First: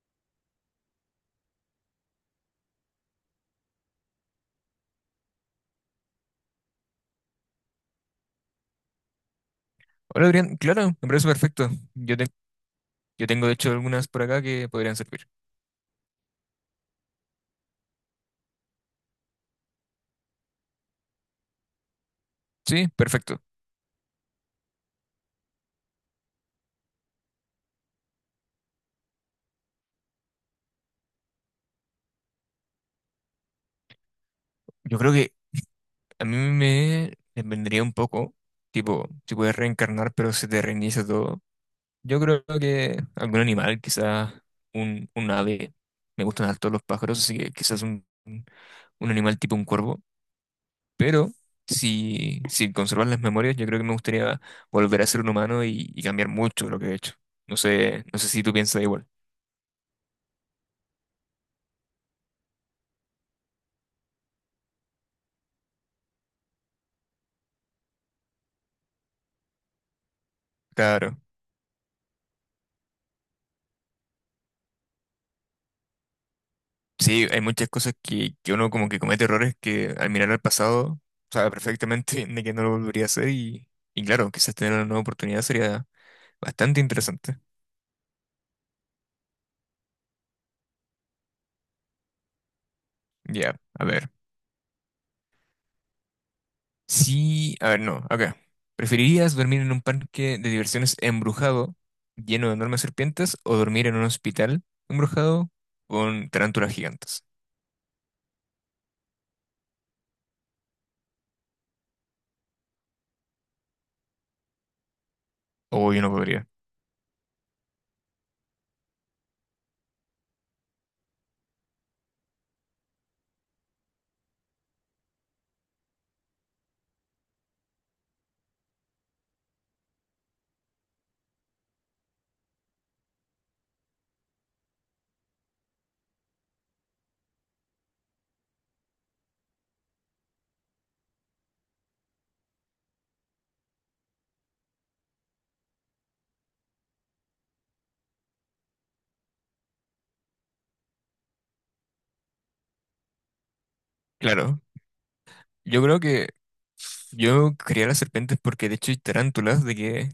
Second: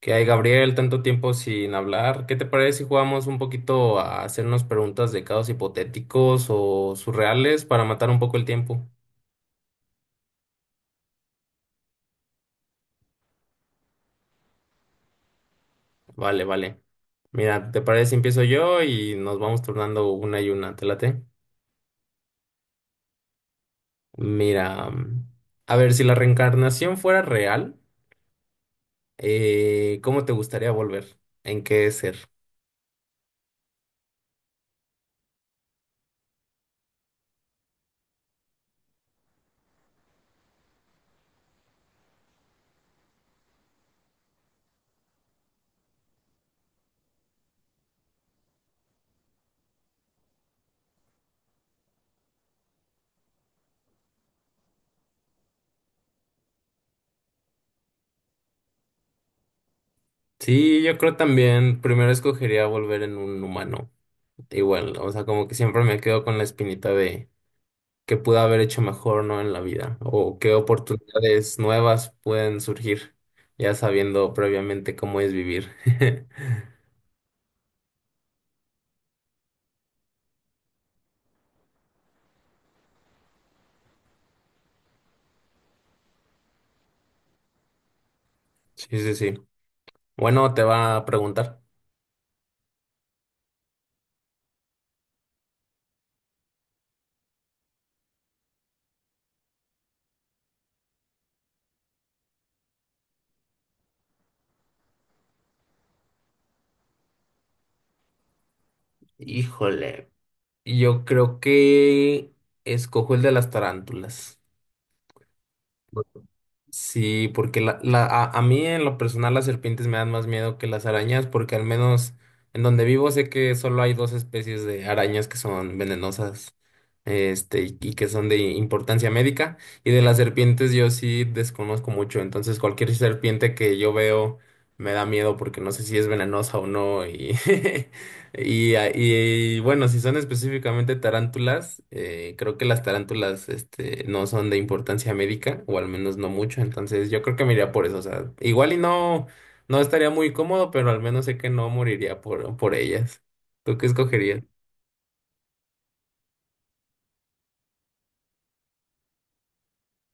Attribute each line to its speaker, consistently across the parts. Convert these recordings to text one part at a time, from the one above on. Speaker 1: ¿Qué hay, Gabriel? Tanto tiempo sin hablar. ¿Qué te parece si jugamos un poquito a hacernos preguntas de casos hipotéticos o surreales para matar un poco el tiempo?
Speaker 2: Hola Adrián, claro, me parece perfecto. Yo, te- yo tengo de hecho algunas por acá que podrían servir.
Speaker 1: Vale. Mira, ¿te parece si empiezo yo y nos vamos turnando una y una? ¿Te late?
Speaker 2: Sí, perfecto.
Speaker 1: Mira, a ver, si la reencarnación fuera real, ¿cómo te gustaría volver? ¿En qué ser?
Speaker 2: Yo creo que a mí me vendría un poco, tipo, si puedes reencarnar pero se te reinicia todo. Yo creo que algún animal, quizás un ave. Me gustan harto los pájaros, así que quizás un animal tipo un cuervo. Pero si conservas las memorias, yo creo que me gustaría volver a ser un humano y cambiar mucho lo que he hecho. No sé, no sé si tú piensas igual.
Speaker 1: Sí, yo creo también, primero escogería volver en un humano. Igual, o sea, como que siempre me quedo con la espinita de que pude haber hecho mejor, ¿no? En la vida, o qué
Speaker 2: Claro.
Speaker 1: oportunidades nuevas pueden surgir, ya sabiendo previamente cómo es vivir.
Speaker 2: Sí, hay muchas cosas que uno como que comete errores que al mirar al pasado sabe perfectamente de que no lo volvería a hacer y claro, quizás tener una nueva oportunidad sería bastante interesante.
Speaker 1: Sí, sí, sí. Bueno, te va a preguntar.
Speaker 2: Ya, a ver. Sí, a ver, no, acá. ¿Preferirías dormir en un parque de diversiones embrujado lleno de enormes serpientes o dormir en un hospital embrujado con tarántulas gigantes?
Speaker 1: Híjole, yo creo que escojo el de las tarántulas.
Speaker 2: O yo no podría.
Speaker 1: Sí, porque a mí en lo personal las serpientes me dan más miedo que las arañas, porque al menos en donde vivo sé que solo hay 2 especies de arañas que son venenosas, y que son de importancia médica, y de las serpientes yo sí desconozco mucho, entonces cualquier serpiente que yo veo me da miedo porque no sé si es venenosa o no, y bueno, si son específicamente tarántulas, creo que las tarántulas no son de importancia médica, o al menos no mucho, entonces yo creo que me iría por eso. O sea, igual y no, estaría muy cómodo, pero al menos sé que no moriría por ellas. ¿Tú qué escogerías?
Speaker 2: Claro, yo creo que yo quería las serpientes porque de hecho hay tarántulas, de que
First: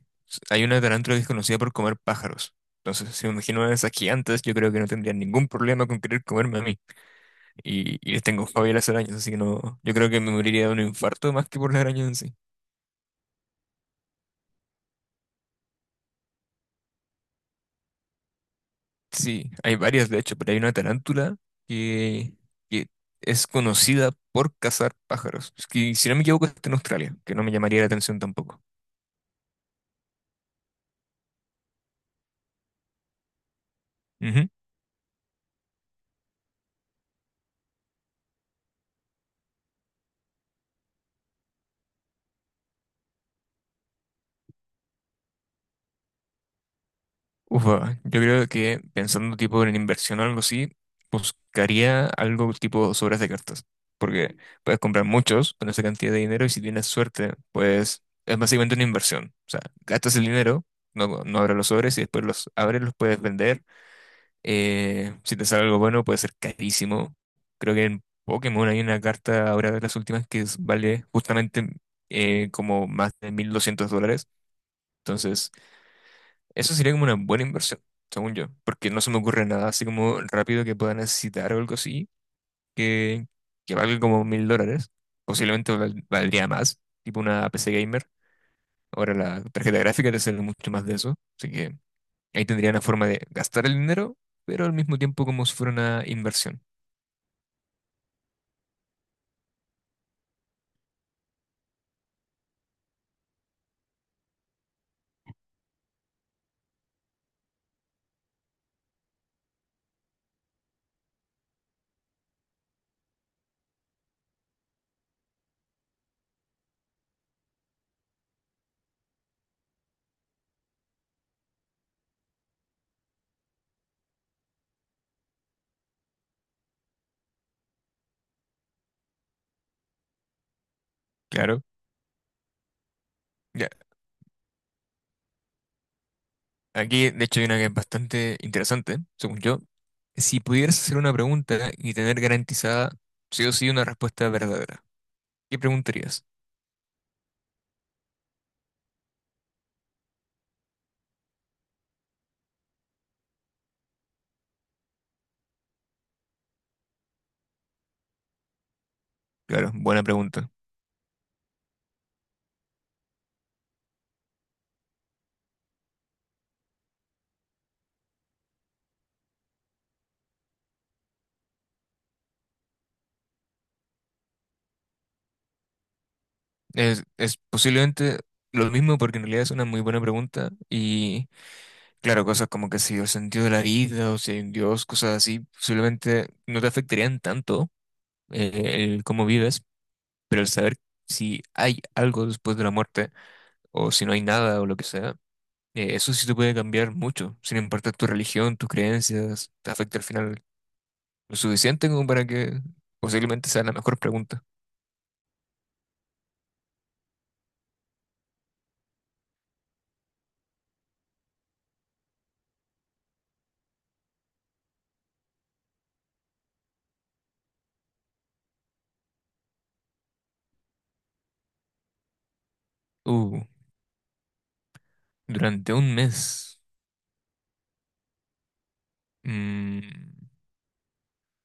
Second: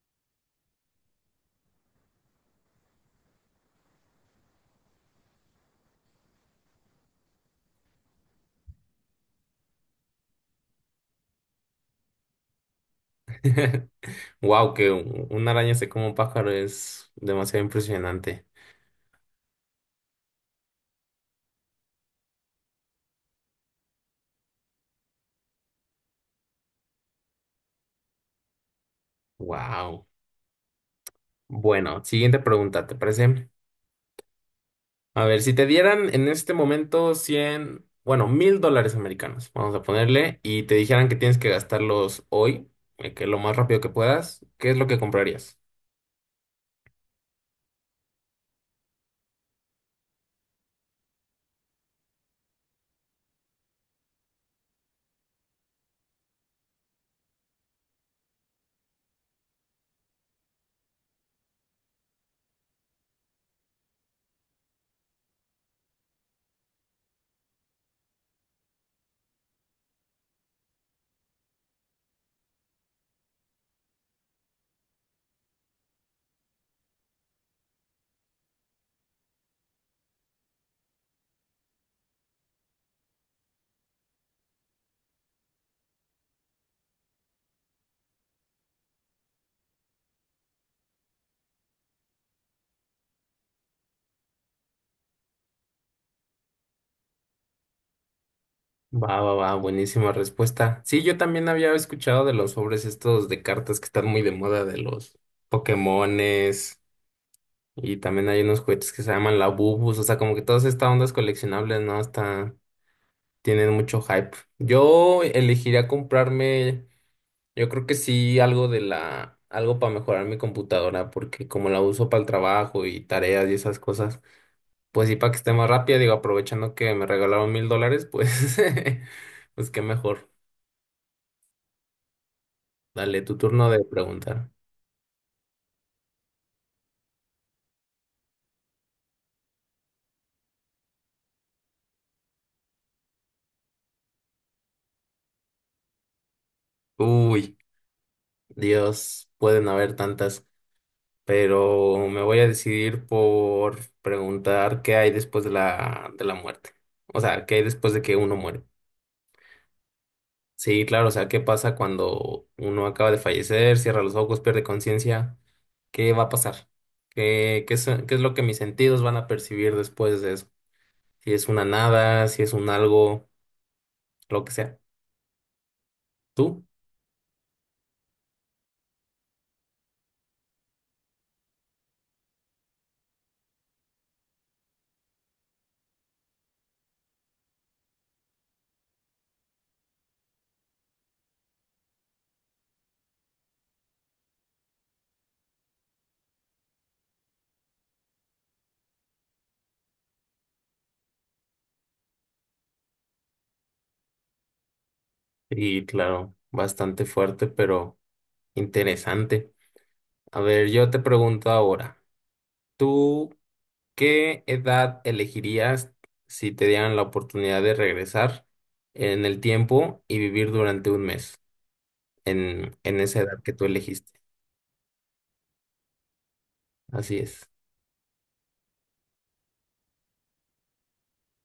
Speaker 2: hay una tarántula que es conocida por comer pájaros. Entonces, si me imagino a esas gigantes, yo creo que no tendría ningún problema con querer comerme a mí. Y les tengo fobia a las arañas, así que no, yo creo que me moriría de un infarto más que por las arañas en sí.
Speaker 1: Wow, que una araña se coma un pájaro es demasiado impresionante.
Speaker 2: Sí, hay varias de hecho, pero hay una tarántula que, que es conocida por cazar pájaros. Es que, si no me equivoco, está en Australia, que no me llamaría la atención tampoco.
Speaker 1: Wow. Bueno, siguiente pregunta, ¿te parece?
Speaker 2: Ujú.
Speaker 1: A ver, si te dieran en este momento 100, bueno, $1,000 americanos, vamos a ponerle, y te dijeran que tienes que gastarlos hoy, que lo más rápido que puedas, ¿qué es lo que comprarías?
Speaker 2: Ufa, yo creo que pensando tipo en inversión o algo así, buscaría algo tipo sobres de cartas, porque puedes comprar muchos con esa cantidad de dinero y si tienes suerte, pues es básicamente una inversión. O sea, gastas el dinero, no abres los sobres y después los abres, los puedes vender. Si te sale algo bueno, puede ser carísimo. Creo que en Pokémon hay una carta ahora de las últimas que vale justamente como más de $1.200. Entonces... Eso sería como una buena inversión, según yo, porque no se me ocurre nada así como rápido que pueda necesitar o algo así, que, que valga como $1.000. Posiblemente valdría más, tipo una PC gamer. Ahora la tarjeta gráfica te sale mucho más de eso, así que ahí tendría una forma de gastar el dinero, pero al mismo tiempo como si fuera una inversión.
Speaker 1: Va, va, va, buenísima respuesta. Sí, yo también había escuchado de los sobres estos de cartas que están muy de moda, de los Pokémones, y también hay unos juguetes que se llaman la Bubus, o sea, como que todas estas ondas coleccionables, ¿no? Hasta tienen mucho hype. Yo elegiría comprarme. Yo creo que sí, algo de la, algo para mejorar mi computadora, porque como la uso para el trabajo y tareas y esas cosas, pues sí, para que esté más rápida, digo, aprovechando que me regalaron $1,000, pues, pues qué mejor.
Speaker 2: Claro,
Speaker 1: Dale, tu
Speaker 2: ya.
Speaker 1: turno de preguntar.
Speaker 2: Aquí, de hecho, hay una que es bastante interesante, según yo. Si pudieras hacer una pregunta y tener garantizada sí o sí una respuesta verdadera, ¿qué preguntarías?
Speaker 1: Uy, Dios, pueden haber tantas, pero me voy a decidir por preguntar qué hay después de la muerte. O sea, qué hay después de que uno muere.
Speaker 2: Claro, buena pregunta.
Speaker 1: Sí, claro, o sea, ¿qué pasa cuando uno acaba de fallecer, cierra los ojos, pierde conciencia? ¿Qué va a pasar? ¿Qué es lo que mis sentidos van a percibir después de eso? Si es una nada, si es un algo, lo que sea. Tú.
Speaker 2: Es posiblemente lo mismo porque en realidad es una muy buena pregunta y claro, cosas como que si el sentido de la vida o si hay un Dios, cosas así, posiblemente no te afectarían tanto, el cómo vives, pero el saber si hay algo después de la muerte o si no hay nada o lo que sea, eso sí te puede cambiar mucho, sin importar tu religión, tus creencias, te afecta al final lo suficiente como para que posiblemente sea la mejor pregunta.
Speaker 1: Y claro, bastante fuerte, pero interesante. A ver, yo te pregunto ahora, ¿tú qué edad elegirías si te dieran la oportunidad de regresar en el tiempo y vivir durante un mes en esa
Speaker 2: Uh,
Speaker 1: edad que tú elegiste?
Speaker 2: Durante un mes.
Speaker 1: Así es.
Speaker 2: Mm,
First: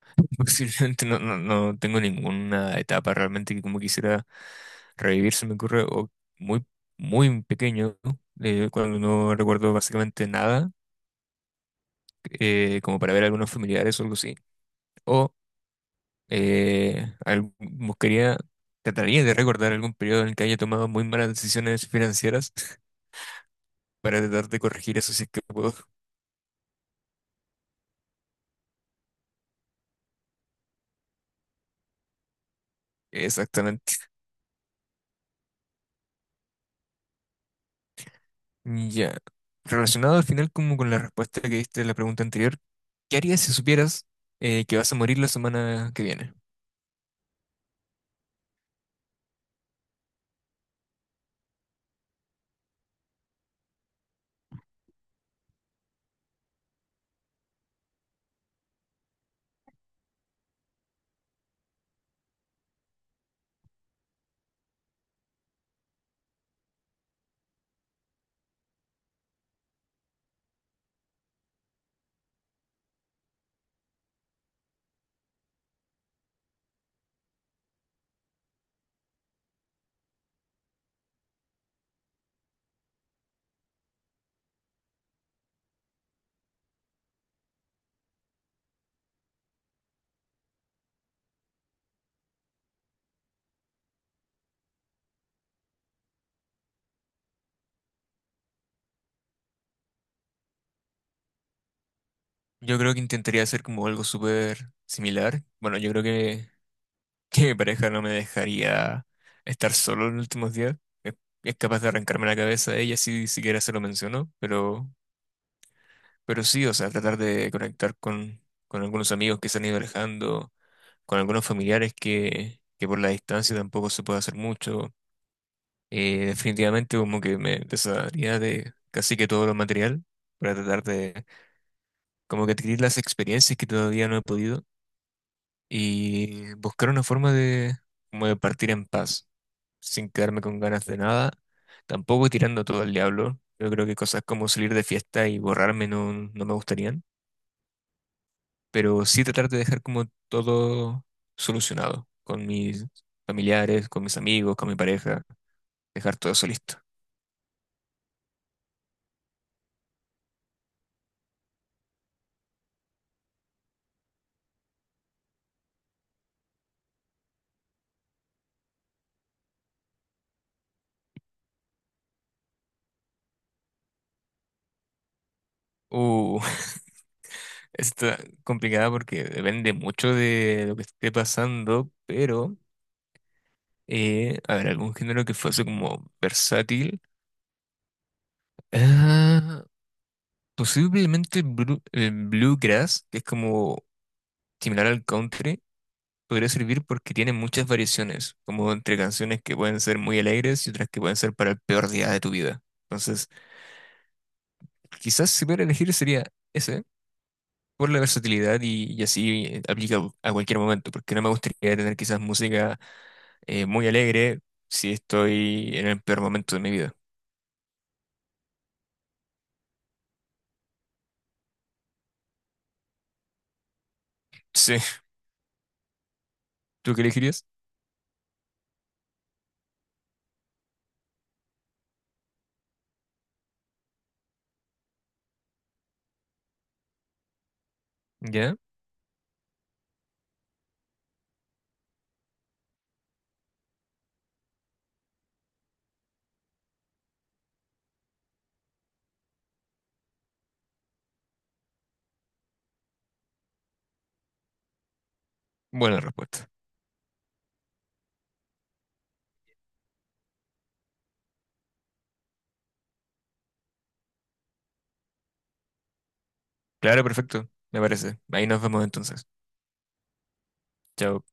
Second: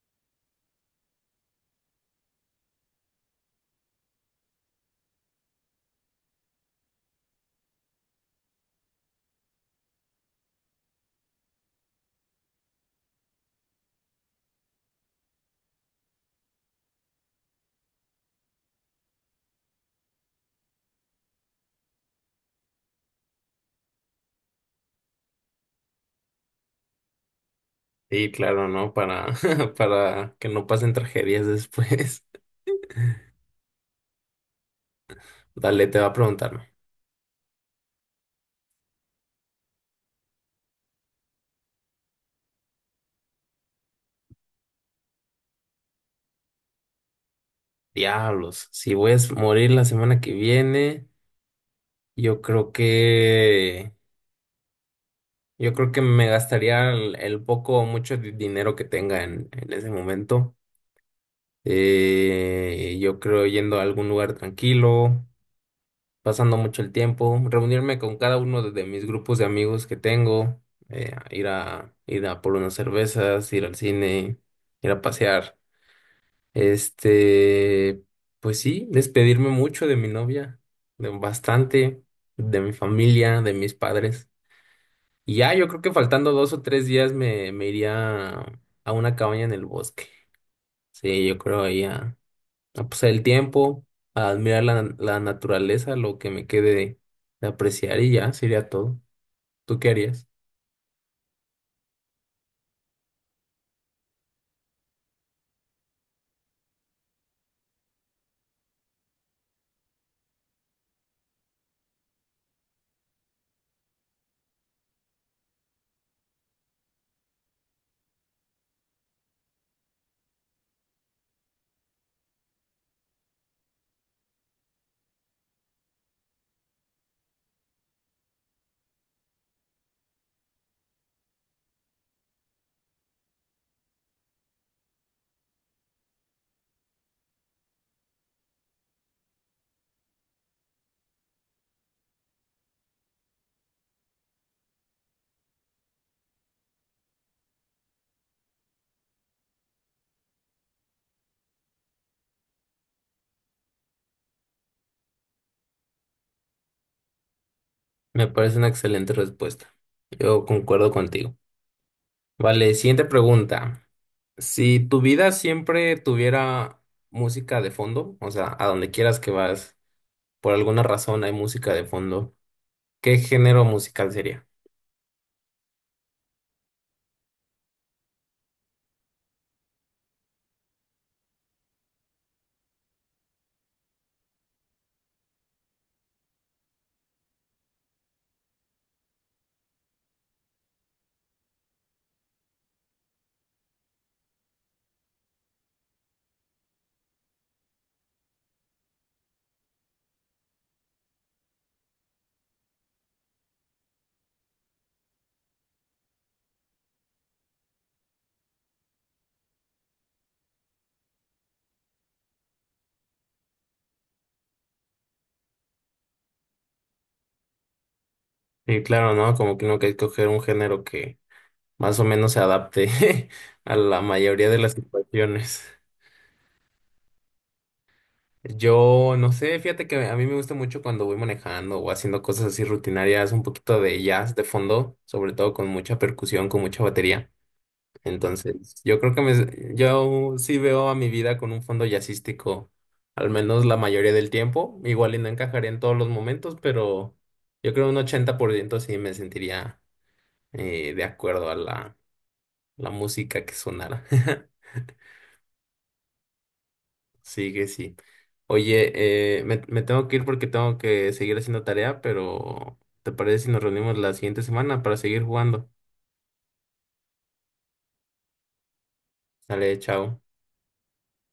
Speaker 2: posiblemente no tengo ninguna etapa realmente que como quisiera revivir, se me ocurre, o muy, muy pequeño, ¿no? Cuando no recuerdo básicamente nada, como para ver algunos familiares o algo así, o buscaría, trataría de recordar algún periodo en el que haya tomado muy malas decisiones financieras para tratar de corregir eso si es que puedo.
Speaker 1: Sí, claro, ¿no? Para, para que no pasen tragedias después.
Speaker 2: Exactamente.
Speaker 1: Dale, te va a preguntarme.
Speaker 2: Ya. Relacionado al final como con la respuesta que diste a la pregunta anterior, ¿qué harías si supieras, que vas a morir la semana que viene?
Speaker 1: Diablos, si voy a morir la semana que viene, yo creo que, yo creo que me gastaría el poco o mucho dinero que tenga en ese momento. Yo creo yendo a algún lugar tranquilo, pasando mucho el tiempo, reunirme con cada uno de mis grupos de amigos que tengo, ir a, ir a por unas cervezas, ir al cine, ir a pasear. Este, pues sí, despedirme mucho de mi novia, de bastante, de mi familia, de mis padres. Y ya, yo creo que faltando 2 o 3 días me, me iría a una cabaña en el bosque. Sí, yo creo ahí a pasar el tiempo, a admirar la, la naturaleza, lo que me quede de apreciar y ya, sería todo. ¿Tú qué harías?
Speaker 2: Yo creo que intentaría hacer como algo súper similar. Bueno, yo creo que, que mi pareja no me dejaría estar solo en los últimos días. Es, es capaz de arrancarme la cabeza a ella si siquiera se lo mencionó, pero sí, o sea, tratar de conectar con algunos amigos que se han ido alejando, con algunos familiares que por la distancia tampoco se puede hacer mucho. Definitivamente como que me desharía de casi que todo lo material para tratar de como que adquirir las experiencias que todavía no he podido y buscar una forma de, como de partir en paz, sin quedarme con ganas de nada, tampoco tirando todo al diablo. Yo creo que cosas como salir de fiesta y borrarme no me gustarían, pero sí tratar de dejar como todo solucionado con mis familiares, con mis amigos, con mi pareja, dejar todo eso listo.
Speaker 1: Me parece una excelente respuesta. Yo concuerdo contigo. Vale, siguiente pregunta. Si tu vida siempre tuviera música de fondo, o sea, a donde quieras que vas, por alguna razón hay música de fondo, ¿qué género musical sería?
Speaker 2: Uh, está complicada porque depende mucho de lo que esté pasando, pero a ver, algún género que fuese como versátil. Ah, posiblemente el bluegrass, que es como similar al country, podría servir porque tiene muchas variaciones, como entre canciones que pueden ser muy alegres y otras que pueden ser para el peor día de tu vida. Entonces, quizás si pudiera elegir sería ese, por la versatilidad y así, aplica a cualquier momento, porque no me gustaría tener quizás música, muy alegre si estoy en el peor momento de mi vida.
Speaker 1: Y claro, ¿no? Como que uno que escoger un género que más o menos se adapte a la mayoría de las
Speaker 2: Sí,
Speaker 1: situaciones.
Speaker 2: ¿tú qué elegirías?
Speaker 1: Yo no sé, fíjate que a mí me gusta mucho cuando voy manejando o haciendo cosas así rutinarias, un poquito de jazz de fondo, sobre todo con mucha percusión, con mucha batería.
Speaker 2: Ya.
Speaker 1: Entonces, yo creo que me, yo sí veo a mi vida con un fondo jazzístico, al menos la mayoría del tiempo. Igual y no encajaría en todos los momentos, pero yo creo un 80% sí me sentiría de acuerdo a la, la música que sonara.
Speaker 2: Buena respuesta.
Speaker 1: Sí que sí. Oye, me tengo que ir porque tengo que seguir haciendo tarea, pero ¿te parece si nos reunimos la siguiente semana para seguir jugando?
Speaker 2: Claro, perfecto. Me parece. Ahí nos vemos entonces.
Speaker 1: Dale, chao.
Speaker 2: Chao.